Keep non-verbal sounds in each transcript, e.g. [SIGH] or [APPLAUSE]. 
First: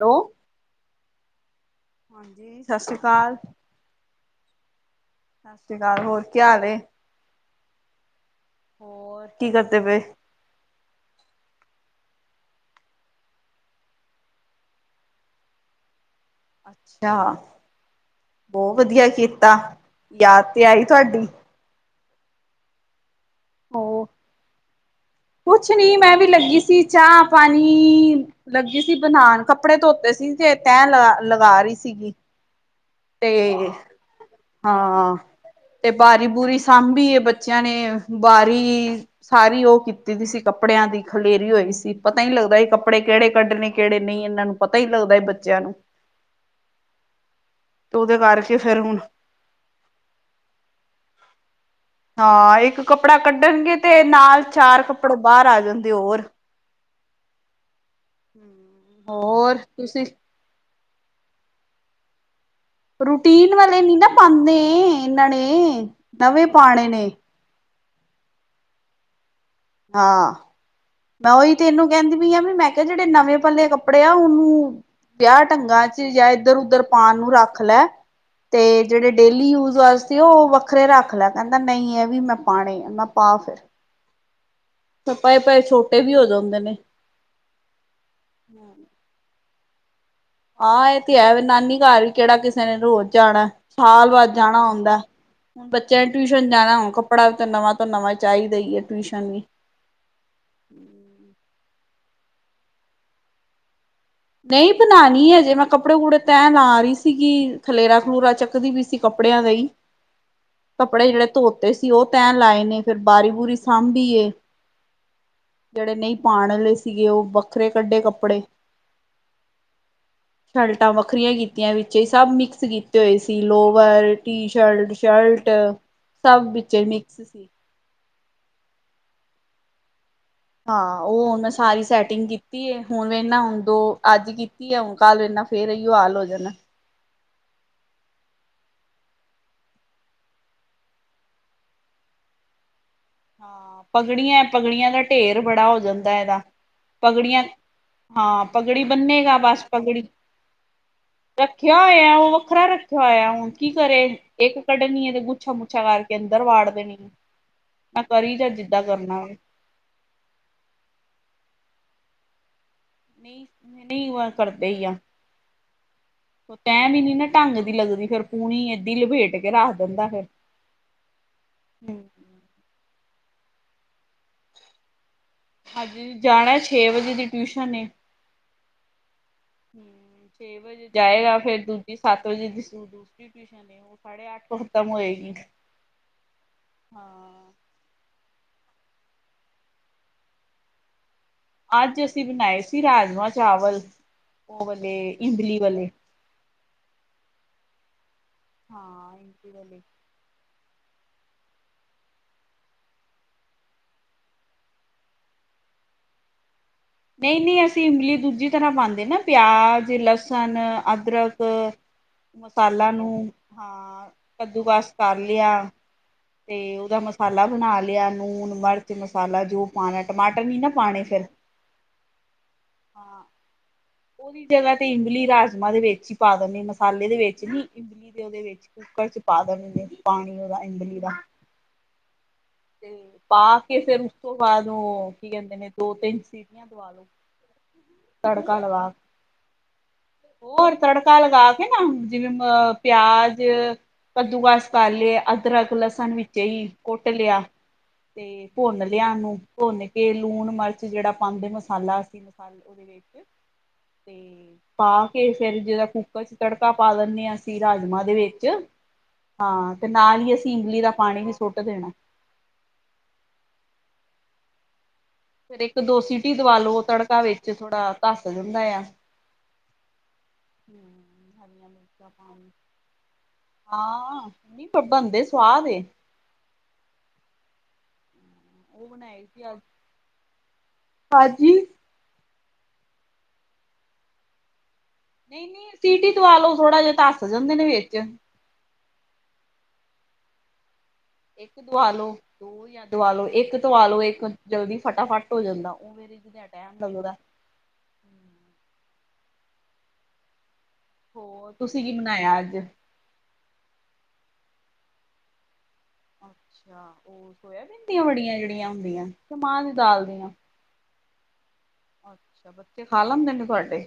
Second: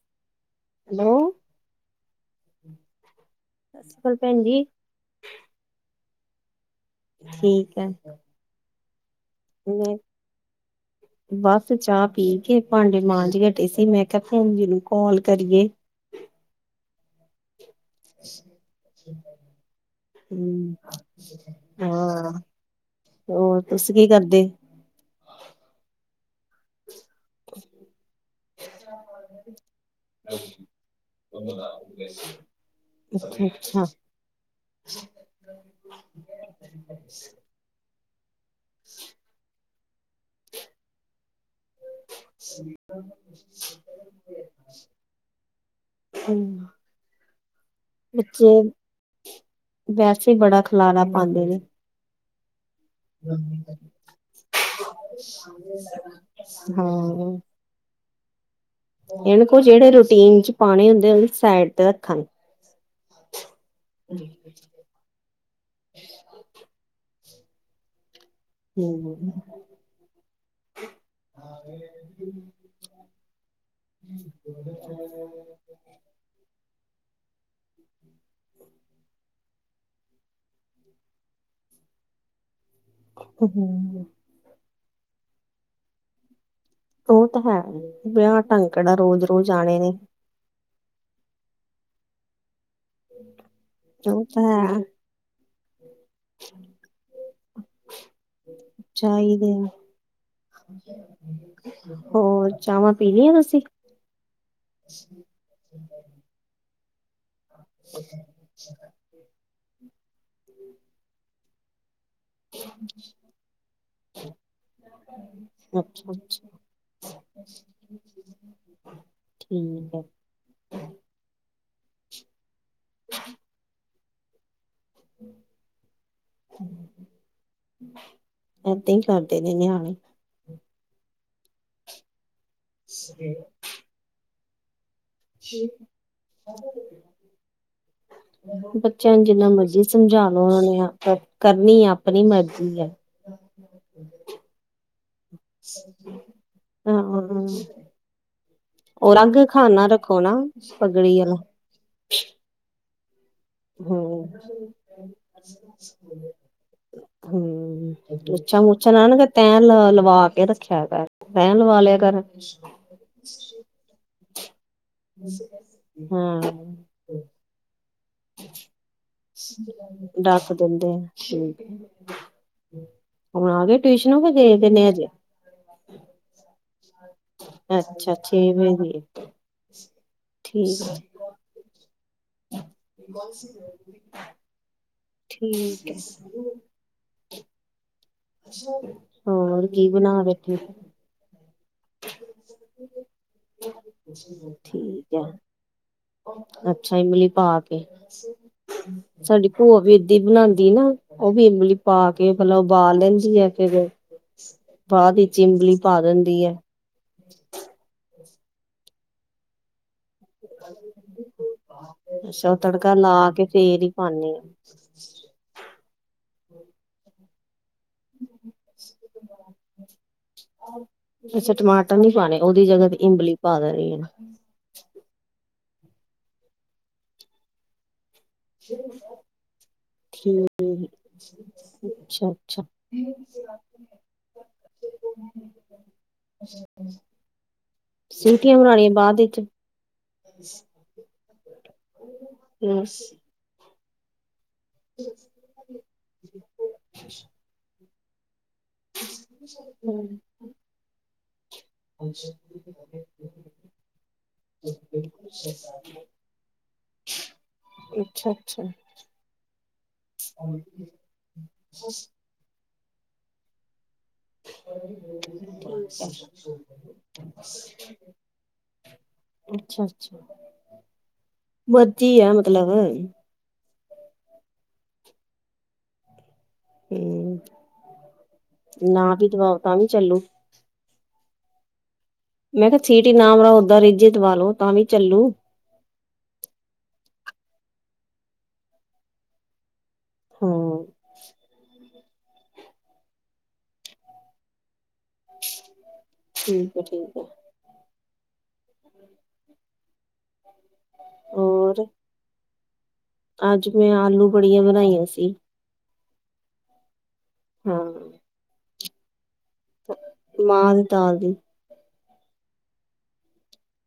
ਲੋ hello ਸਸ ਸ੍ਰੀ ਕਾਲ। ਸ ਕਾਲ ਭੈਣ ਜੀ। ਸਸ ਸ੍ਰੀ ਕਾਲ ਹੋਰ ਕੀ ਹਾਲ ਏ? ਠੀਕ ਐ। ਹੋਰ ਕੀ ਕਰਦੇ ਪੇ? ਬਸ ਚਾਹ ਪੀ ਕੇ ਭਾਂਡੇ ਮਾਂਜ ਕੇ ਹੱਟੀ ਸੀ ਮੈਂ ਕਿਹਾ ਭੈਣਜੀ ਨੂੰ ਕਾਲ ਕਰੀਏ। ਅੱਛਾ, ਬੋਅ ਵਧੀਆ ਕੀਤਾ ਯਾਦ ਤੇ ਹੂੰ, ਆਈ ਤੁਹਾਡੀ। ਹਾਂ, ਹੋਰ ਤੁਸੀ ਕੀ ਕਰਦੇ? ਕੁਛ ਨੀ ਮੈਂ ਵੀ ਲੱਗੀ ਸੀ ਚਾ, ਪਾਨੀ ਲੱਗੀ ਸੀ ਬਨਾਨ, ਕੱਪੜੇ ਧੋਤੇ ਸੀ ਕੇ ਤੈ ਲਗਾ-ਲਗਾ ਰੀ ਸੀਗੀ। ਤੇ ਅੱਛਾ-ਅੱਛਾ, ਹਾਂ ਤੇ ਬਾਰੀ-ਬੂਰੀ ਸਾਂਭੀਏ ਬੱਚਿਆਂ ਨੇ ਬਾਰੀ ਸਾਰੀ ਉਹ ਕੀਤੀ ਦੀ ਸੀ ਕੱਪੜਿਆਂ ਦੀ ਖਲੇਰੀ ਹੋਈ ਸੀ ਪਤਾ ਏ ਨੀ ਲੱਗਦਾ ਕੱਪੜੇ ਕਿਹੜੇ ਕੱਢਣੇ ਕਿਹੜੇ ਨਈ ਇਹਨਾਂ ਨੂੰ। ਪਤਾ ਈ ਨੀ ਲੱਗਦਾ ਏ ਬੱਚਿਆਂ ਨੂੰ। ਹੂੰ ਤੇ ਉਹਦੇ ਬੱਚੇ, ਕਰਕੇ ਫੇਰ ਹੁਣ ਵੈਸੇ ਈ ਬੜਾ ਖਲਾਰਾ ਪਾਂਦੇ ਨੇ। ਹਾਂ ਇੱਕ ਕੱਪੜਾ ਕੱਢਣਗੇ ਤੇ ਨਾਲ ਚਾਰ ਕੱਪੜੇ ਬਾਰ ਆ ਜਾਂਦੇ ਔਰ। ਹਾਂ ਹੂੰ ਏਨੂੰ ਕੋ ਜਿਹੜੇ ਰੂਟੀਨ ਚ ਪਾਨੇ ਹੁੰਦੇ ਔਨੂੰ ਸਾਈਡ ਤੇ ਰੱਖਨ। ਰੂਟੀਨ ਵਾਲੇ ਨੀ ਨਾ ਪਾਂਦੇ ਇਨ੍ਹਾਂ ਨੇ, ਨਵੇਂ ਪਾਣੇ ਨੇ। ਹੂੰ ਹਾਂ। ਮੈਂ ਉਈ ਤੇ ਇਨੂੰ ਕਹਿੰਦੀ ਪੀ ਆ ਵੀ ਮੈਂ ਕਆ ਜਿਹੜੇ ਨਵੇਂ ਪਾਲੇ ਕੱਪੜੇ ਆ ਉਹਨੂੰ ਵਿਆਹ [INAUDIBLE] ਢੰਗਾਂ ਚ ਯਾ ਏਧਰ ਉਧਰ ਪਾਨ ਨੂੰ ਰੱਖ ਲੈ। ਤੇ ਜੇੜੇ ਡੇਲੀ ਯੂਜ ਵਾਸਤੇ ਉਹ ਵੱਖਰੇ ਰੱਖ ਲੈ ਕਹਿੰਦਾ ਨਈ ਇਹ ਵੀ ਮੈਂ ਪਾਣੇ ਐ। ਹ ਹੂੰ। ਫੇ ਪਏ-ਪਏ ਛੋਟੇ ਵੀ ਹੋ ਜਾਂਦੇ ਨੇ। ਉਹ ਤਾਂ ਹੈ ਈ ਵਿਆਹ ਢੰਗ ਕਿਹੜਾ ਰੋਜ਼-ਰੋਜ਼ ਆਨੇ ਨੇ। ਆ ਇਹ ਤੇ ਐ ਵੇ ਨਾਨੀ ਘਰ ਵੀ ਕੇੜਾ ਕਿਸ ਕਿਸੇ ਨੇ ਰੋਜ਼ ਜਾਣਾ ਸਾਲ ਉਹ ਬਾਦ ਤਾਂ ਜਾਣਾ ਹੈ, ਹੁੰਦਾ ਬੱਚਿਆਂ ਨੇ ਟਿਊਸ਼ਨ ਜਾਣਾ ਹੁ ਕੱਪੜਾ 'ਤੇ ਨਵਾਂ ਤੋਂ ਨਵਾਂ ਚਾਈਦਾ ਈ। ਚਾਈਦੇ ਨੇ ਹੋਰ ਚਾਵਾਂ ਪੀਲੀਆਂ ਤੁਸੀਂ? ਨਈ ਬਣਾਨੀ ਅਜੇ ਮੈਂ ਕੱਪੜੇ- ਕੁਪੜੇ ਤੈਅ ਲਾ ਰਹੀ ਸੀਗੀ, ਖਲੇਰਾ- ਖਲੂਰਾ ਚੱਕ ਦੀ ਪਈ ਸੀ ਕੱਪੜਿਆਂ ਦਾ ਈ, ਕੱਪੜੇ ਜਿਅੜੇ ਧੋਤੇ ਸੀ, ਉਹ ਤੈਅ ਲਾਏ ਨੇ ਫੇਰ ਬਾਰੀ-ਬੁਰੀ ਸਾਂਭੀਏ! [UNINTELLIGIBLE] ਜਿਹੜੇ ਨਈ ਪਾਣ ਵਾਲੇ ਸੀਗੇ, ਉਹ ਵੱਖਰੇ ਕੱਢੇ ਕੱਪੜੇ ਠੀਕ ਐ। ਸ਼ਰਟਾਂ ਵੱਖਰੀਆਂ ਕੀਤੀਆਂ, ਵਿੱਚੇ ਸਭ ਮਿਕਸ ਕੀਤੇ ਹੋਏ ਸੀ, ਲੋਵਰ, ਟੀ ਸ਼ਰਟ ਸ਼ਰਟ, ਸਭ ਵਿੱਚੇ ਮਿਕਸ ਏਦਾਂ ਈ ਕਰਦੇ ਨੇ ਨਿਆਣੇ। ਹਾਂ ਓ ਓਨਾ ਸਾਰੀ ਸੈਟਿੰਗ ਕੀਤੀ ਏ, ਹੁਣ ਵੇ ਨਾ ਉਦੋਂ ਅੱਜ ਕੀ ਕੀ [INAUDIBLE] ਕਾਲ ਇਨਾ, ਫਿਰ ਏਹੀ ਹਾਲ ਹੋ ਜਾਨਾ। [UNINTELLIGIBLE] ਬੱਚਿਆਂ ਨੂੰ ਜਿੰਨਾ ਮਰਜੀ ਸਮਝਾ ਲੋ, ਕਰਨੀ ਆ ਆਪਣੀ ਮਰਜ਼ੀ ਆ। ਹਾਂ ਪਗੜੀਆਂ- ਪਗੜੀਆਂ ਦਾ ਢੇਰ ਬੜਾ ਹੋ ਜਾਂਦਾ ਏਦਾ। ਹਾਂ ਪਗੜੀਆਂ, ਹਾਂ ਪਗੜੀ ਉਹ ਬੰਨੇਗਾ, ਅਲੱਗ ਬਸ ਖਾਨਾ ਪਗੜੀ ਰੱਖੋ ਨਾ ਪਗੜੀ ਵਾਲਾ ਕਿਆ ਹੋਇਆ, ਉਹ ਵੱਖਰਾ ਰੱਖਿਆ ਹੋਇਆ ਹੁਣ। ਕੀ ਕਰੇ, ਹਮ ਇੱਕ ਕੱਢਣੀ ਆ ਤੇ ਗੁੱਛਾ- ਮੁੱਛਾ ਕਰਕੇ ਅੰਦਰ ਵਾੜ ਦੇਣੀ। ਹਮ, ਮੈਂ ਕਰੀ ਜਾ ਗੁਛਾ- ਜਿੱਦਾਂ ਮੁਛਾਂ ਨਾ ਕਰਨਾ ਨ ਵੇ ਤੈਅ ਲਵਾ ਕੇ ਛਾਬਸ, ਰਹਿਣ ਵਾਲਿਆ ਕਰ। ਨਹੀਂ- ਨਹੀਂ ਕਰਦੇ ਈ ਆ ਹਾਂ ਉ ਟੈਮ ਈ ਨੀ ਨਾ। ਢੰਗ ਦੀ ਲੱਗਦੀ ਫੇਰ ਪੂਣੀ ਏਦੀ ਲਪੇਟ ਕੇ ਰੱਖ ਦਿੰਦਾ ਹੇ। ਰੱਖ ਦਿੰਦੇ ਹੁਣ ਆ ਗਏ ਟਿਊਸ਼ਨੋ ਕੇ ਗ ਦੇ ਨੇ ਹਜੇ। ਹਾਂਜੀ ਜਾਣਾ, ਛੇ ਵਜੇ ਦੀ ਟਿਊਸ਼ਨ ਨੇ। ਅੱਛਾ ਛੇ ਵਜੇ ਦੀ ਹੈ ਛੇ ਠੀਕ ਵਜੇ ਹੈ ਜਾਏਗਾ, ਫੇਰ ਦੂਜੇ ਸਤ ਵਜੇ ਦੂਸਰੀ ਟਿਊਸ਼ਨ ਐ, ਉਹ ਸਾਡ ਅਠ ਕੋ ਖਤਮ ਹੋਏਗੀ। ਠੀਕ ਐ। ਹਾਂ! ਹੋਰ ਕੀ ਬਣਾ ਬੈਠੇ। ਅੱਜ ਅਸੀਂ ਬਣਾਏ ਸੀ ਰਾਜਮਾਂ ਚਾਵਲ, ਉਹ ਵਾਲੇ, ਠੀਕ ਹੈ ਇਮਲੀ ਵਾਲੇ। ਅੱਛਾ, ਇਮਲੀ ਪਾ ਕੇ, ਹਾਂ ਸਾਡੀ ਇਮਲੀ ਭੂਆ ਵਾਲੇ ਵੀ ਇ ਬਣਾਦੀ ਨਾ, ਉਹ ਇਮਲੀ ਪਾ ਕੇ ਪਹਿਲਾਂ ਉਬਾਲ ਲੈਂਦੀ ਆ। ਫਿਰ ਬਾਅਦ ਵਿੱਚ ਇਬਲੀ ਪਾ ਦਿੰਦੀ ਐ। ਨਈ- ਨਈ ਅਸੀਂ ਇਮਲੀ ਦੂਜੀ ਤਰ੍ਹਾਂ ਪਾਂਦੇ ਨਾ। ਪਿਆਜ, ਲਸਣ, ਅਦਰਕ ਮਸਾਲਾ ਨੂੰ ਕਿ ਫੇਰ ਈ ਹਾਂ ਪਾਨੇ ਆ। ਕੱਦੂਕਸ ਕਰ ਲਿਆ, ਤੇ ਉਹਦਾ ਮਸਾਲਾ ਬਣਾ ਲਿਆ। ਲੂਣ, ਮਰਚ, ਮਸਾਲਾ ਜੋ ਪਾਣਾ, ਟਮਾਟਰ ਨੀ ਨਾ ਪਾਣੇ ਫਿਰ। ਅੱਛਾ ਟਮਾਟ ਰ ਨੀ ਪਾਣੇ, ਉਹਦੀ ਜਗਾ ਤੇ ਇੰਮਲੀ ਪਾ ਦੇਣੀ ਆ। ਉਦੀ ਜਗ੍ਹਾ ਤੇ ਇਮਲੀ ਰਾਜਮਾਂ ਦੇ ਵਿੱਚ ਈ ਪਾ ਦੇਣੀ, ਮਸਾਲੇ ਦੇ ਵਿੱਚ ਨੀ ਇਮਲੀ ਦੇ ਓਦੇ ਵਿੱਚ ਕੁੱਕਰ ਚ ਪਾ ਦੇਣੇ ਨੇ ਠੀਕ, ਪਾਣੀ ਓਦਾ ਇਮਲੀ ਦਾ। ਅੱਛਾ। ਅੱਛਾ ਤੇ ਪਾ ਕੇ ਫੇਰ ਉਸ ਤੋਂ ਬਾਦ ਓ ਕੀ ਕੈਂਦੇ ਨੇ ਦੋ ਤਿੰਨ ਸੀਟੀਆਂ ਦਵਾ ਲੋ। ਤੜਕਾ ਸੀਟੀਆਂ ਲਗਾ ਬਣਾਣੀਆਂ ਕੇ। ਬਾਦ ਇਚ। ਹੋਰ ਤੜਕਾ ਲਗਾ ਕੇ ਨਾ, ਜਿਵੇਂ ਅ ਅੱਛਾ ਪਿਆਜ ਕੱਦੂਕਾਸ ਕਰ ਲਿਆ ਅਦਰਕ, ਲਸਣ ਵਿੱਚੇ ਈ ਕੁੱਟ ਲਿਆ। ਤੇ ਭੁੰਨ ਲਿਆ ਓਨੂੰ ਭੁੰਨ ਕੇ ਲੂਣ, ਮਰਚ ਜੇੜਾ ਪਾਂਦੇ ਨੇ ਓ [UNINTELLIGIBLE] ਸੀ ਮਸਾਲ ਓਦੇ ਵਿੱਚ, ਤੇ। ਪਾ ਕੇ ਫੇਰ ਜੇੜਾ ਕੁੂਕਰ ਚ ਤੜਕਾ ਪਾ ਦੱਨੇ ਆਂ ਅਸੀਂ ਰਾਜਮਾਂ ਦੇ ਅੱਛਾ ਵਿੱਚ। ਹਾਂ ਤੇ ਨਾਲ ਈ ਅਸੀਂ ਇਮਲੀ ਦਾ ਪਾਣੀ ਵੀ ਸੁੱਟ ਦੇਣਾ। [INAUDIBLE] ਫੇਰ ਇੱਕ ਦੋ ਸਿਟੀ ਦਵਾ ਲੋ ਤੜਕਾ ਵਿੱਚ ਥੋੜਾ ਧੱਸ ਜੰਦਾ ਏਆ। ਅੱਛਾ-ਅੱਛਾ, ਹਰੀਆਂ ਮਿਰਚਾਂ ਮਰਜੀ ਐ ਪਾਣੀ ਮਤਲਬ। ਹਾਂ, ਨਈਂ ਪਰ ਬਣਦੇ ਸੁਆਦ ਏ। ਹੂੰ। ਓ ਬਣਾਏ ਸੀ ਅੱਜ, ਹਾਜੀ। ਮੈਂ ਕਿਆ ਸੀਟੀ ਨਾ ਮਰਾਓ ਓਦਾਂ ਰਿੱਜੇ ਦਵਾ ਲੋ ਤਾਂ ਵੀ ਚੱਲੂ। ਨਈਂ-ਨਈਂ ਸੀਟੀ ਦਵਾ ਲੋ ਥੋੜਾ ਜਾ ਧੱਸ ਜਾਂਦੇ ਨੇ ਵਿੱਚ। ਹੂੰ। ਇੱਕ ਦਵਾ ਲੋ, ਦੋ ਯਾਂ ਦਵਾ ਲੋ ਇੱਕ ਧੁਆ ਲੋ ਇੱਕ ਜਲਦੀ ਫਟਾਫਟ ਹੋ ਜਾਂਦਾ ਓਵੇਂ ਦੀ [UNINTELLIGIBLE] ਠੀਕ ਟੈਮ ਹੈ ਲਗਦਾ। ਠੀਕ ਹੈ ਹੋਰ ਤੁਸੀਂ ਕੀ ਬਨਾਏਆ ਅੱਜ? ਅੱਜ ਮੈਂ ਆਲੂ ਬੜੀਆਂ ਬਣਾਈਆਂ ਸੀ। ਅੱਛਿਆ ਓ ਸੋਇਆ ਬੀਨ ਹਾਂ। ਦੀਆਂ ਬੜੀਆਂ ਜੇੜੀਆਂ ਹੁੰਦੀਐ ਮਾਨ-ਤਾਨ ਦੀ। ਅੱਛਿਆ, ਬੱਚੇ ਖਾ ਲੈਂਦੇ ਨੇ ਤੁਆਡੇ?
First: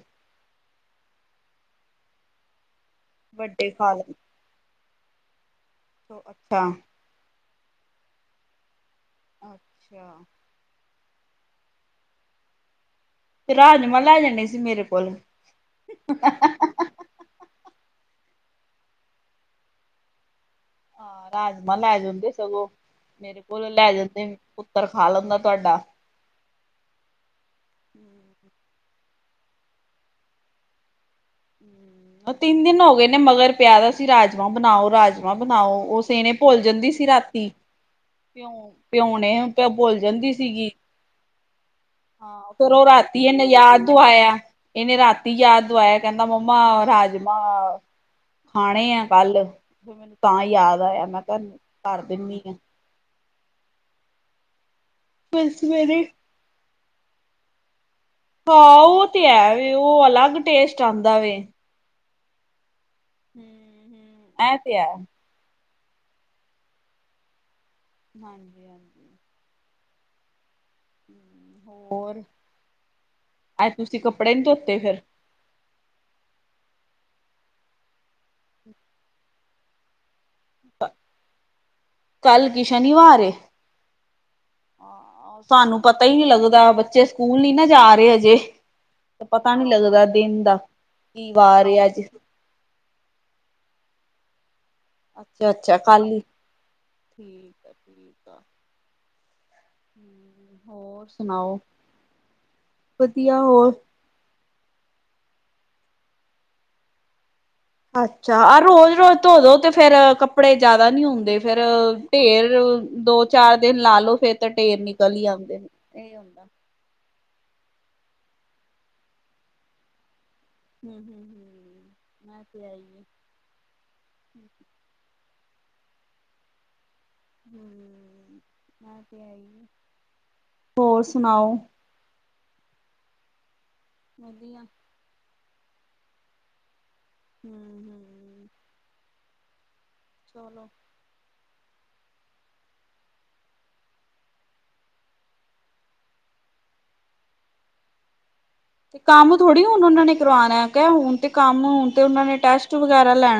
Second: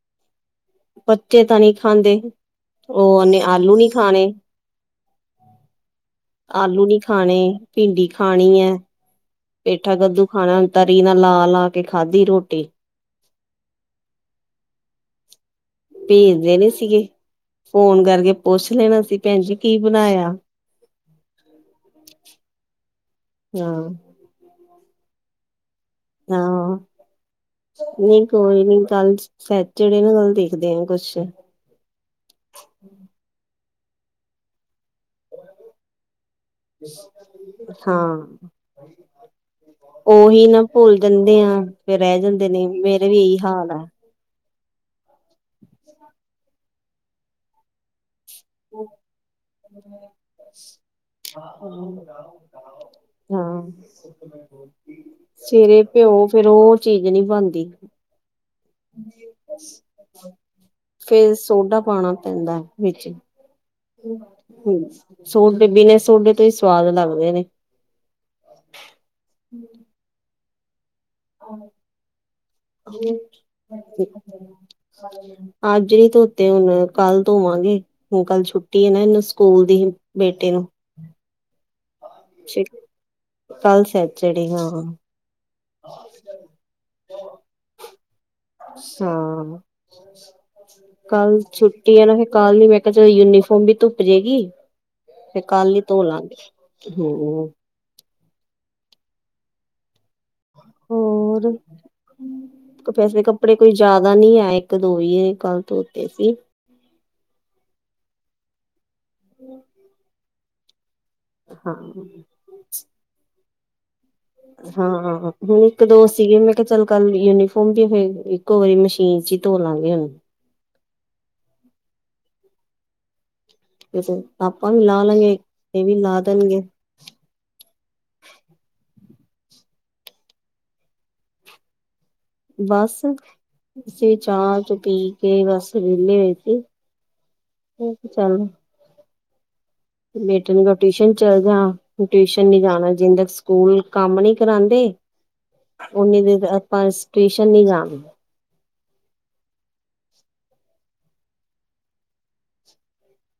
ਬੱਚੇ ਤਾਂ ਨੀ ਖਾਂਦੇ ਓ ਓਨੇ ਵੱਡੇ ਆਲੂ ਨੀ ਖਾ ਲੈਣ ਖਾਨੇ। ਅੱਛਾ ਆਲੂ ਨੀ ਖਾਣੇ, ਭਿੰਡੀ ਖਾਣੀ ਐ, ਪੇਠਾ ਅੱਛਾ ਕੱਦੂ ਖਾਣਾ ਤਰੀ ਨਾ ਲਾ ਲਾ ਕੇ ਖਾਦੀ ਰੋਟੀ। ਫੇਰ ਰਾਜਮਾ ਲੈ ਜਾਣੇ ਸੀ ਮੇਰੇ ਕੋਲੋਂ। ਭੇਜ ਦੇਨੇ ਸੀਗੇ, ਫੋਨ ਕਰਕੇ ਪੁੱਸ਼ ਲੈਣਾ ਸੀ ਭੈਣ ਜੀ ਕੀ ਬਣਾਏਆ? ਹਾਂ ਰਾਜਮਾਂ ਲੈ ਜਾਂਦੇ ਸਗੋਂ, ਮੇਰੇ ਕੋਲੋ ਹਾਂ। ਲੈ ਜਾਂਦੇ। ਪੁੱਤਰ ਖਾ ਲੰਦਾ ਤੁਆਡਾ। ਹਾਂ। ਨਈਂ ਕੋਈ ਨੀ ਕੱਲ ਸੈਚਰਡੇ ਨੂੰ ਕਲ ਦੇਖਦੇ ਆ ਕੁਸ਼। ਅ ਤਿੰਨ ਦਿਨ ਹੋ ਗਏ ਨੇ ਮਗਰ ਪਿਆ ਦਾ ਸੀ ਰਾਜਮਾਂ ਬਣਾਓ ਰਾਜ ਬਣਾਓ ਉਸੇ ਨੇ ਭੁੱਲ ਜੰਦੀ ਸੀ ਰਾਤੀ, ਭਿਓਂ ਭਿਓਨੇ। ਓਹੀ ਨਾ ਭੁੱਲ ਜੰਦੇ ਆਂ। ਹਾਂ ਫੇਰ ਓ ਰਾਤੀ ਏਨੇ ਯਾਦ ਦੁਆਏਆ। ਏਨੇ ਰਾਤੀ ਯਾਦ ਦੁਆਏਆ ਕੇਂਦਾ ਮੰਮਾ ਰਾਜਮਾ ਖਾਣੇ ਐ ਕੱਲ ਫੇ ਮੈਨੂੰ ਤਾਂ ਯਾਦ ਆਏਆ ਮੈਂ ਕਿਆ ਧਰ ਦਿੰਨੀ ਆ। ਹਾਂ, ਸਵੇਰੇ ਭਿਓਂ ਫੇਰ ਓ ਚੀਜ ਨੀ ਬਣਦੀ। ਹਾਂ ਉਹ ਤੇ ਹੈ ਵੇ ਉਹ ਅਲੱਗ ਟੇਸਟ ਆਂਦਾ ਵੇ ਫੇਰ ਸੋਡਾ ਪਾਣਾ ਪੈਂਦਾ ਵਿੱਚ। ਹੂੰ। ਹੂੰ, ਸੋਡੇ ਬਿਨੇ ਸੋਡੇ ਤੋਂ ਈ ਸਵਾਦ ਲੱਗਦੇ ਨੇ। ਹਾਂਜੀ-ਹਾਂਜੀ। [UNINTELLIGIBLE] [UNINTELLIGIBLE] ਹੋਰ ਅੱਜ ਤੁਸੀਂ ਕੱਪੜੇ ਨੀ ਧੋਤੇ ਫਿਰ ਅੱਜ ਨੀ ਧੋਤੇ ਹੁਣ ਕੱਲ ਤੋਂਵਾਂਗੇ। ਹੁਣ ਕੱਲ ਛੁੱਟੀ ਐ ਨਾ ਇਹਨੂੰ ਸਕੂਲ ਦੀ ਬੇਟੇ ਨੂੰ। [UNINTELLIGIBLE] ਕੱਲ ਕੀ ਸ਼ਨੀਵਾਰ ਏ ਕੱਲ ਸਹਿਚੜਡੇ, ਹਾਂ। ਤੁਹਾਨੂੰ ਪਤਾ ਹੀ ਨਹੀਂ ਲੱਗਦਾ ਬੱਚੇ ਸਕੂਲ ਨੀ ਨਾ ਜਾ ਰਹੇ ਹਜੇ। ਸਾ, ਕੀ ਕੱਲ ਵਾਰ ਏ ਅੱਜ ਛੁੱਟੀਐ ਨਾ ਫ ਕੱਲ ਨੁ ਮੈਂ ਕਿਹਾ ਚਲੋ ਯੂਨੀਫਾਰਮ ਵੀ ਧੁੱਪ ਜੇਗੀ। ਫੇਰ ਕੱਲ ਈ ਤੋਂ ਲਾਂ ਗੀ, ਹੁੰ। ਠੀਕ ਆ ਠੀਕ ਆ। ਹੁੰ, ਹ ਹੋਰ, ਵੈਸੇ ਵਧੀਆ ਕੱਪੜੇ ਕੋਈ ਹੋਰ ਜ਼ਿਆਦ ਦਾ ਨੀ ਐ, ਇੱਕ ਦੋ ਵੀ ਕੱਲ ਤੋਂਤੇ ਸੀ। ਅੱਛਾ, ਆਹ ਰੋਜ਼ ਰੋਜ਼ ਧੋ ਦੋ ਤੇ ਫੇਰ ਕੱਪੜੇ ਜਿਆਦਾ ਨੀ ਹੁੰ ਤੇ ਫੇਰ ਹਾਂ ਟੇਰ ਦੋ ਚਾਰ ਦਿਨ ਲਾ ਲੋੋ ਫੇਰ ਤਾਂ ਟੇਰ ਨਿਕਲ ਹੀ ਹਾਂ ਆਂਦੇ ਹੁਣ ਨੇ। ਇੱਕ ਦੋ ਸੀਗੇ ਮੈਂ ਕਹਿ ਚੱਲ ਕੱਲ ਯੂਨੀਫੋਮ ਵੀ ਫੇਰ ਇੱਕੋ ਵਾਰੀ ਮਸ਼ੀਨ ਚੀ ਧੋ ਲਾਂਗੇ ਹੁੰ, ਹੁੰ, ਹੁੰ, ਐ ਤੇ ਹੈ ਈ ਐ। ਆਪਾਂ ਵੀ ਲਾ ਲਾਂਗੇ ਇਹ ਵੀ ਲਾ ਦੇਣਗੇ [UNINTELLIGIBLE] ਹੋਰ ਸੁਣਾਓ? ਬਸ ਅਸੀਂ ਵੀ ਚਾਹ ਵਧੀਆ ਚੂ ਪੀ ਕੇ ਬਸ ਵਿਹਲੇ ਹੋਏ ਸੀ। ਠੀਕ ਚੱਲ ਹੂੰ-ਹੂੰ ਬੇਟੇ ਨੂ ਚਲੋ ਮੈਂ ਟਿਊਸ਼ਨ ਚੱਲ ਜਾ, ਟਿਊਸ਼ਨ ਨੀ ਜਾਣਾ ਜਿਨ ਤਕ ਸਕੂਲ ਕੰਮ ਨੀ ਕਰਾਂਦੇ ਉਨੀੇ ਦੇਰ ਆਪਾਂ ਟਿਊਸ਼ਨ ਨਹੀਂ ਜਾਂਗੇ। ਤੇ ਕੰਮ ਥੋੜ੍ਹੀ ਹੁਣ ਉਹਨਾਂ ਨੇ ਕਰਵਾਣੈ, ਕਹ ਹੁਣ ਤੇ ਕੰਮ ਹੁਣ ਤੇ ਉਹਨਾਂ ਨੇ ਟੈਸਟ ਵਗੈਰਾ ਲੈਣ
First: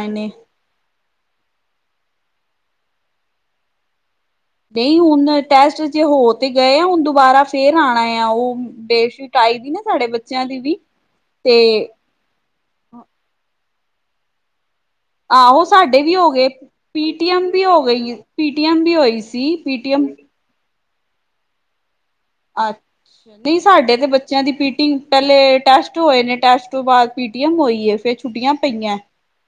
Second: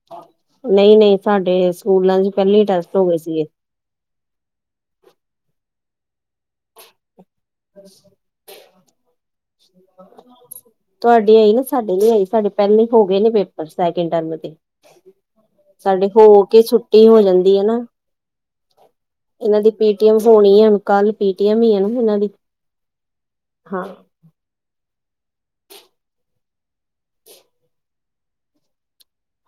ਨਹੀਂ ਨਹੀਂ ਸਾਡੇ ਸਕੂਲਾਂ ਚ ਪਹਿਲੇ ਈ ਟੈਸਟ ਹੋ ਗਏ ਸੀਗੇ। ਨਹੀਂ ਹੁਣ ਟੈਸਟ ਜੇ ਹੋ ਤੇ ਗਏ ਆ ਹੁਣ ਦੁਬਾਰਾ ਫੇਰ ਆਣਾ ਆ ਉਹ ਡੇਟ ਸ਼ੀਟ ਆਈ ਦੀ ਨਾ ਸਾਡੇ ਬੱਚਿਆਂ ਦੀ ਵੀ, ਤੁਹਾਡੀ ਆਈ ਤੇ ਨਾ ਸਾਡੇ ਨੀ ਆਈ ਸਾਡੇ ਪਹਿਲੇ ਹੋ ਗਏ ਨੇ ਪੇਪਰ ਸੈਕਿੰਡ ਟਰਮ ਦੇ ਆਹੋ ਸਾਡੇ ਵੀ ਹੋ ਗਏ ਕੇ ਛੁੱਟੀ ਹੋ ਪੀ-ਟੀ-ਐਮ ਜਾਂਦੀ ਹੈ ਵੀ ਨਾ ਹੋ ਗਈ, ਪੀ-ਟੀ-ਐਮ ਵੀ ਹੋਈ ਸੀ ਇਹਨਾਂ ਦੀ ਪੀ-ਟੀ-ਐਮ ਹੋਣੀ ਆ, ਕੱਲ ਪੀ-ਟੀ-ਐਮ ਈ ਐ ਨਾ ਉਹਨਾਂ ਦੀ ਅੱਛਾ, ਨਹੀਂ ਹਾਂ ਸਾਡੇ ਤੇ ਬੱਚੇ ਚਿਆਂ ਦੀ ਪੀ-ਟੀ ਪਹਿਲੇ ਟੈਸਟ ਹੋਏ ਨੇ ਟੈਸਟ ਤੋਂ ਬਾਅਦ ਪੀ-ਟੀ-ਐਮ ਹੋਈ ਫੇਰ ਛੁੱਟੀਆਂ ਪਈਆਂ।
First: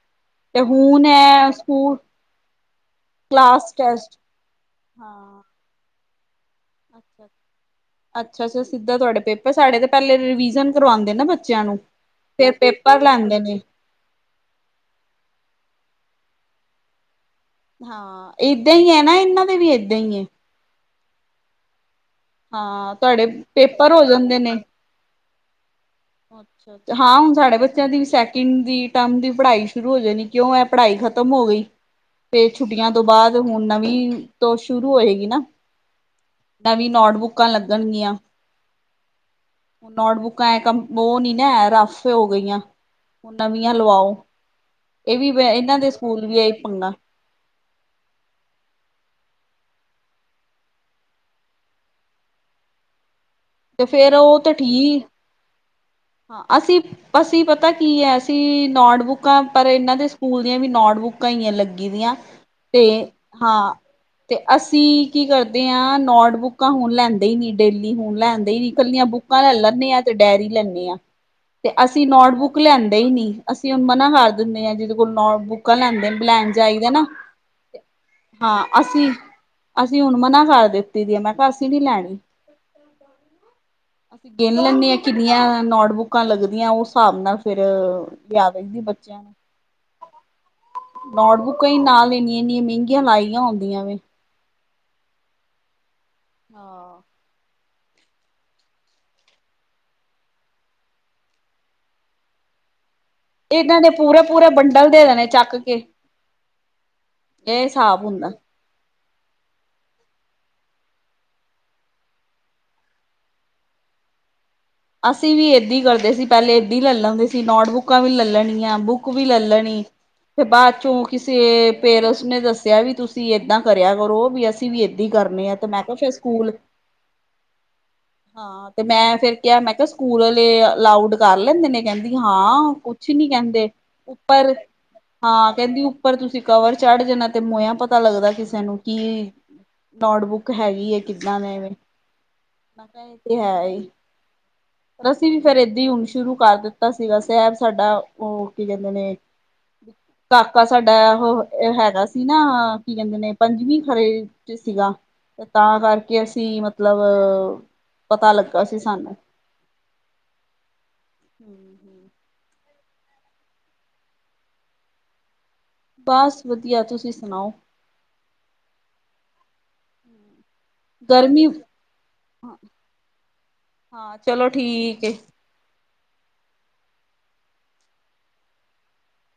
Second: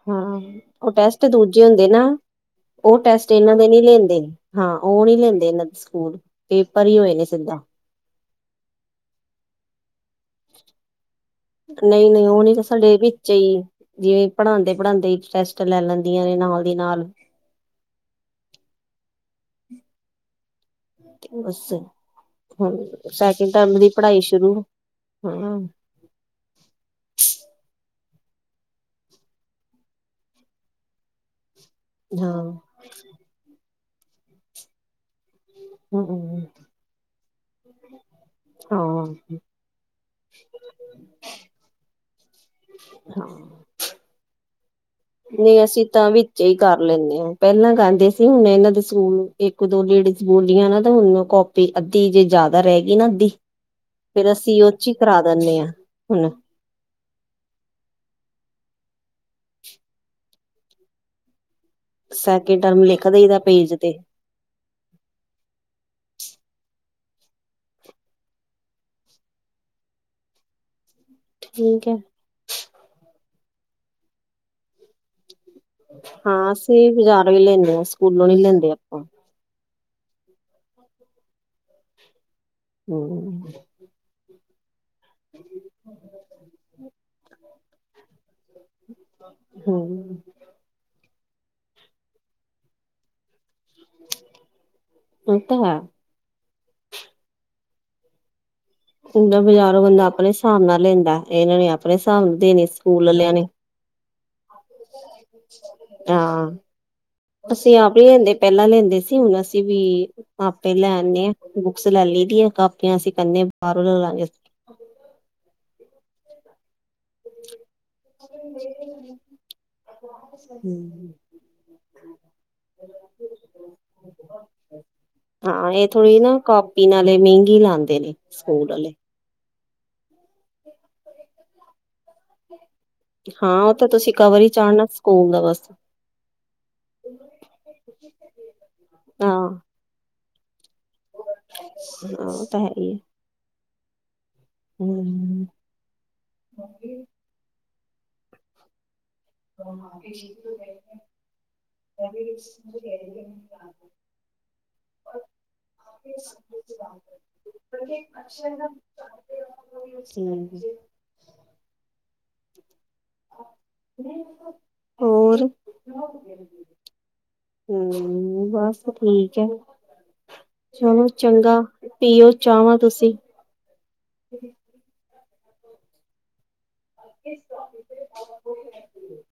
ਹਾਂ, ਤੇ ਉਹ ਹੁਣ ਟੈਸਟ ਹੈ ਦੂਜੇ ਹੁੰਦੇ ਸਕੂਲ ਨਾ। ਉਹ ਟੈਸਟ ਇਹਨਾਂ ਦੇ ਕਲਾਸ ਨੀ ਟੈਸਟ ਲੈਂਦੇ ਹਾਂ ਉਹ ਨਹੀਂ ਹਾਂ ਲੈਂਦੇ ਇਹਨਾਂ ਦੇ ਸਕੂਲ ਪੇਪਰ ਹੀ ਹੋਏ ਅੱਛਾ ਨੇ ਸਿੱਧਾ ਅੱਛਾ-ਅੱਛਾ, ਸਿੱਧਾ ਤੁਹਾਡੇ ਪੇਪਰ ਸਾਡੇ ਤੇ ਪਹਿਲੇ ਰਿਵੀਜ਼ਨ ਕਰਵਾਉਂਦੇ ਨਾ ਬ ਨਹੀਂ ਨਹੀਂ ਉਹ ਨਹੀਂ ਤਾਂ ਸਾਡੇ ਵਿੱਚ ਨੇ ਹੀ ਜਿਵੇਂ ਪੜਾਂਦੇ ਪੜਾਂਦੇ ਈ ਟੈਸਟ ਲੈ ਲੈਂਦੀਆਂ ਨੇ ਨਾਲ ਦੀ ਨਾਲ ਹਾਂ, ਏਦਾਂ ਈ ਐ ਨਾ ਇਹਨਾਂ ਦੇ ਵੀ ਏਦਾਂ ਈ ਐ। ਬਸ ਹੁਣ ਹਾਂ ਤੁਹਾਡੇ ਸੈਕਿੰਡ ਟਰਮ ਦੀ ਪੇਪਰ ਹੋ ਪੜ੍ਹਾਈ ਜਾਂਦੇ ਨੇ ਸ਼ੁਰੂ, ਹਾਂ ਹਾਂ ਹੁਣ ਸਾਡੇ ਬੱਚਿਆਂ ਦੀ ਵੀ ਸੈ ਕਿੰਡ ਦੀ ਟਰਮ ਦੀ ਪੜਾਈ ਸ਼ੁਰੂ ਹੋ ਜਾਨੀ ਕਿਉਂ ਏ ਪੜਾਈ ਖਤਮ ਹੋ ਗਈ ਤੇ ਹਾਂ ਛੁੱ ਛੁੱਟੀਆਂ ਤੋਂ ਬਾਦ ਹੁਨ ਨਵੀ ਤੋਂ ਸ਼ੁਰੂ ਹੋਏਗੀ ਨਾ। ਹਾਂ ਨਵੀ ਨੋਟਬੁੱਕਾਂ ਲੱਗਨਗੀਆਂ। ਨੋਟਬੁੱਕਾਂ ਐ ਕੰਮ ੳਹ ਨੀ ਨਾ ਹੈ ਰਫ ਹੋ ਗਈਆਂ, ਹੁਨ ਨਵੀਆਂ ਲਵਾਓ ਇਹ ਵੀ ਨਈ ਇਹਨਾਂ ਅਸੀ ਦੇ ਤਾਂ ਸਕੂਲ ਵੀ ਵਿੱਚੇ ਇਹ ਈ ਕਰ ਪੰਗਾ ਲੈਂਨੇ ਆਂ। ਪਹਲਾਂ ਕੈਂਦੇ ਸੀ ਹੁਨ ਏਨਾਂ ਦੇ ਸਕੂਲ ਇੱਕ ਦੋ ਲੇਡੀਜ਼ ਬੋਲੀਆਂ ਨਾ ਤੇ ਹੁਨ ੳ ਕੋਪ ਤੇ ਅੱਧੀ ਜੇ ਜਾਦਾ ਰੈ ਗਈ ਨਾ ਅੱਧੀ, ਤੇ ਫੇਰ ਉਹ ਅਸੀ ੳਸ ਚ ਈ ਕਰਾ ਦੈਨੇ ਆ ਹੁਨ ਅਸੀ ਅਸੀ ਪਤਾ ਕੀ ਐ ਅਸੀ ਨੋਟਬੁੱਕਾਂ ਪਰ ਏਨਾਂ ਦੇ ਸਕੂਲ ਦੀਆਂ ਵੀ ਨੋਟਬੁੱਕ ਕਾ ਈ ਆਂ ਲੱਗੀ ਦੀਆਂ ਸੈਕਿੰਡ ਤੇ ਟਰਮ ਲਿਖ ਦਈਦਾ ਹਾਂ ਪੇਜ ਤੇ ਅਸੀ ਕੀ ਕਰਦੇ ਆਂ ਨੋਟਬੁੱਕਾਂ ਹੁਨ ਲੈਂਦੇ ਈ ਨੀ ਡੇਲੀ ਹੁਨ ਲੈਂਦੇ ਨੀ ਕੱਲੀਆਂ ਬੁੱਕ ਕਾਂ ਲੈ ਲੈਂਨੇ ਆਂ ਤੇ ਡੈਰੀ ਲੈਂਨੇ ਆ ਤੇ ਠੀਕ ਹੈ ਅਸੀ ਨੋਟਬੁੱਕ ਲੈਂਦੇ ਈ ਨੀ। ਅਸੀ ਹੁਨ ਮਨਾ ਕਰ ਦੇਨੇ ਆਂ ਜਿਦੇ ਕੋਲ ਨੋਟਬੁੱਕ ਕਾਂ ਲੈਂਦੇ ਨੇ ਲੈਨ ਹਾਂ ਜਾਈਦਾ ਅਸੀਂ ਨਾ, ਬਾਜ਼ਾਰ ਵੀ ਲੈਂਦੇ ਹਾਂ ਸਕੂਲੋਂ ਨੀ ਹਾਂ ਲੈਂਦੇ ਆਪਾਂ ਅਸੀ ਅਸੀ ਹੁਨ ਮਨਾ ਕਰ ਦਿੱਤੀ ਦੀ ਏ। ਮੈਂ ਕੈਆ ਅਸੀਂ ਨੀ ਲੈਨੀ। ਹੂੰ ਅਸੀ ਗਿਨ ਲੈਂਨੇ ਆ ਕਿੰਨੀਆਂ ਨੋਟ ਬੁੱਕਾਂ ਲੱਗਦੀਆਂ ੳਸ ਸਾਬ ਨਾਲ ਫੇਰ ਲਿਆ ਦਈ ਦੀ ਬੱਚੇਆਂ ਨੂੰ। ਹਮ ਨੋਟਬੁੱਕਾਂ ਈ ਨਾਲ ਏਨੀ- ਏਨੀਆਂ ਮੇਂਗੀਆਂ ਲਾਈਆਂ ਹੁੰਦੀਆਂ ਵੇ ਏ ਤਾਂ ਹੈ। ਹਾਂ ਸਿਧਾ ਬਾਜਾਰੋਂ ਬੰਦਾ ਅਪਣੇ ਸਾਬ ਨਾਲ ਲੈਂਦਾ ਏਨਾਂ ਨੇ ਅਪਣੇ ਸਾਬ ਦੇਨੇ ਸਕੂਲ ਅਲਯਾ ਨੇ। ਏਨਾਂ ਨੇ ਪੂਰੇ- ਪੂਰੇ ਬੰਡਲ ਦੇ ਦੇਨੇ ਚੱਕ ਕੇ। ਇਹ ਅਸੀ ਆਪ ਨੀ ਹਿਸਾਬ ਹੁੰਦਾ ਲੈਂਦੇ, ਪੇਲਾਂ ਲੈਂਦੇ ਸੀ ਹੁਨ ਅਸੀ ਵੀ ਆਪੇ ਲੈ ਅਨੇ ਆ, ਬੁੱਕਸ ਲੈ ਲੀ ਦੀਆਂ ਕਾਪੀਆਂ ਅਸੀ ਕੈਨੇ ਬਾਹਰੋਂ ਲਲਾਗੇ ਅਸੀ। ਅਸੀ ਵੀ ਏਦੀ ਕਰਦੇ ਸੀ ਪੈਲੇ ੲਦੀ ਲੈ ਲੈਂਦੇ ਸੀ, ਨੋਟਬੁੱਕਾਂ ਵੀ ਲੈ ਲੈਨੀਆਂ, ਬੁੱਕ ਵੀ ਲੇਲ ਲੈਨੀ ਫੇਰ ਬਾਦ ਚੋਂ ਹੂੰ। ਕਿਸੇ ਪੇਰੈਸ ਨੇ ਦੱਸਿਆ ਵੀ ਤੁਸੀ ਏਦਾਂ ਕਰਆ ਕਰੋ ਵੀ ਅਸ ਅਸੀ ਵੀ ਏਦਾਂ ਈ ਕਰਨੇ ਆ ਤੇ ਹਾਂ ਮੈਂ ਇਹ ਕੇਆ ਫੇਰ ਥੋੜ੍ਹੀ ਨਾ ਸਕੂਲ, ਕਾਪੀ ਨਾਲੇ ਮਹਿੰਗੀ ਲਾਂਦੇ ਨੇ ਹਾਂ ਸਕੂਲ ਤੇ ਆਲੇ। ਮੈਂ ਫੇਰ ਕੇਆ ਮੈਂ ਕਿਆ ਸਕੂਲ ਆਲੇ ਅਲਾਊਡ ਕਰ ਲੈਂਦੇ ਨੇ, ਕੇੰਦੀ ਹਾਂ ਕੁ ਕੁਛ ਨੀ ਹਾਂ ਕੇੰਦੇ ਉਹ ਤਾਂ ਤੁਸੀਂ ਕਵਰ ਹੀ ਉਪਰ ਚਾੜਨਾ ਸਕੂਲ ਦਾ ਹਾਂ ਬਸ ਕੈੰਦੀ ਉਪਰ ਤੁਸੀ ਕਵਰ ਚੜ ਜਾਨਾ ਤੇ ਮੋਏਆ ਪਤਾ ਲੱਗਦਾ ਕਿਸੇ ਨੂੰ ਕੀ ਹਾਂ ਨੋਟਬੁੱਕ ਹੈਗੀ ਹੈ ਕਿੱਦਾਂ ਦੇ ਵੇ। ਹਾਂ ਉਹ ਤਾਂ ਹੈ ਮੈਂ ਹੀ ਹੈ। ਕਿਆ ਏ ਤੇ ਹੈ ਈ। ਅਸੀ ਵੀ ਹੂੰ। ਫੇਰ ਏਦਾਂ ਹੀ ਹੁਨ ਸ਼ੁਰੂ ਕਰ ਦਿੱਤਾ ਸੀਗਾ ਸਾਹੇਬ ਸਾਡਾ ਉਹ ਕੀ ਕੇੰਦੇ ਨੇ ਕਾਕਾ ਸਾਡਾ ੳ ਹੈਗਾ ਸੀ ਨਾ ਕੀ ਕੇੰਦੇ ਨੇ ਪੰਜਵੀਂ ਖਰੇ ਚ ਸੀਗਾ। ਤਾਂ ਕਰਕੇ ਅਸੀ ਮਤਲਬ ਪਤਾ ਲੱਗਾ ਸੀ ਸਾਨੂੰ। ਹੂੰ ਹੂੰ ਹੂੰ। ਹੋਰ ਬਸ ਵਧੀਆ। ਤੁਸੀ ਸੁਨਾਓ? ਹੂੰ ਬਸ ਠੀਕ ਐ। ਚਲੋ ਗਰਮੀ ਚੰਗਾ, ਪੀਓ ਚਾਵਾਂ ਤੁਸੀ। ਹਾਂ ਚਲੋ ਠੀਕ ਏ। [INAUDIBLE]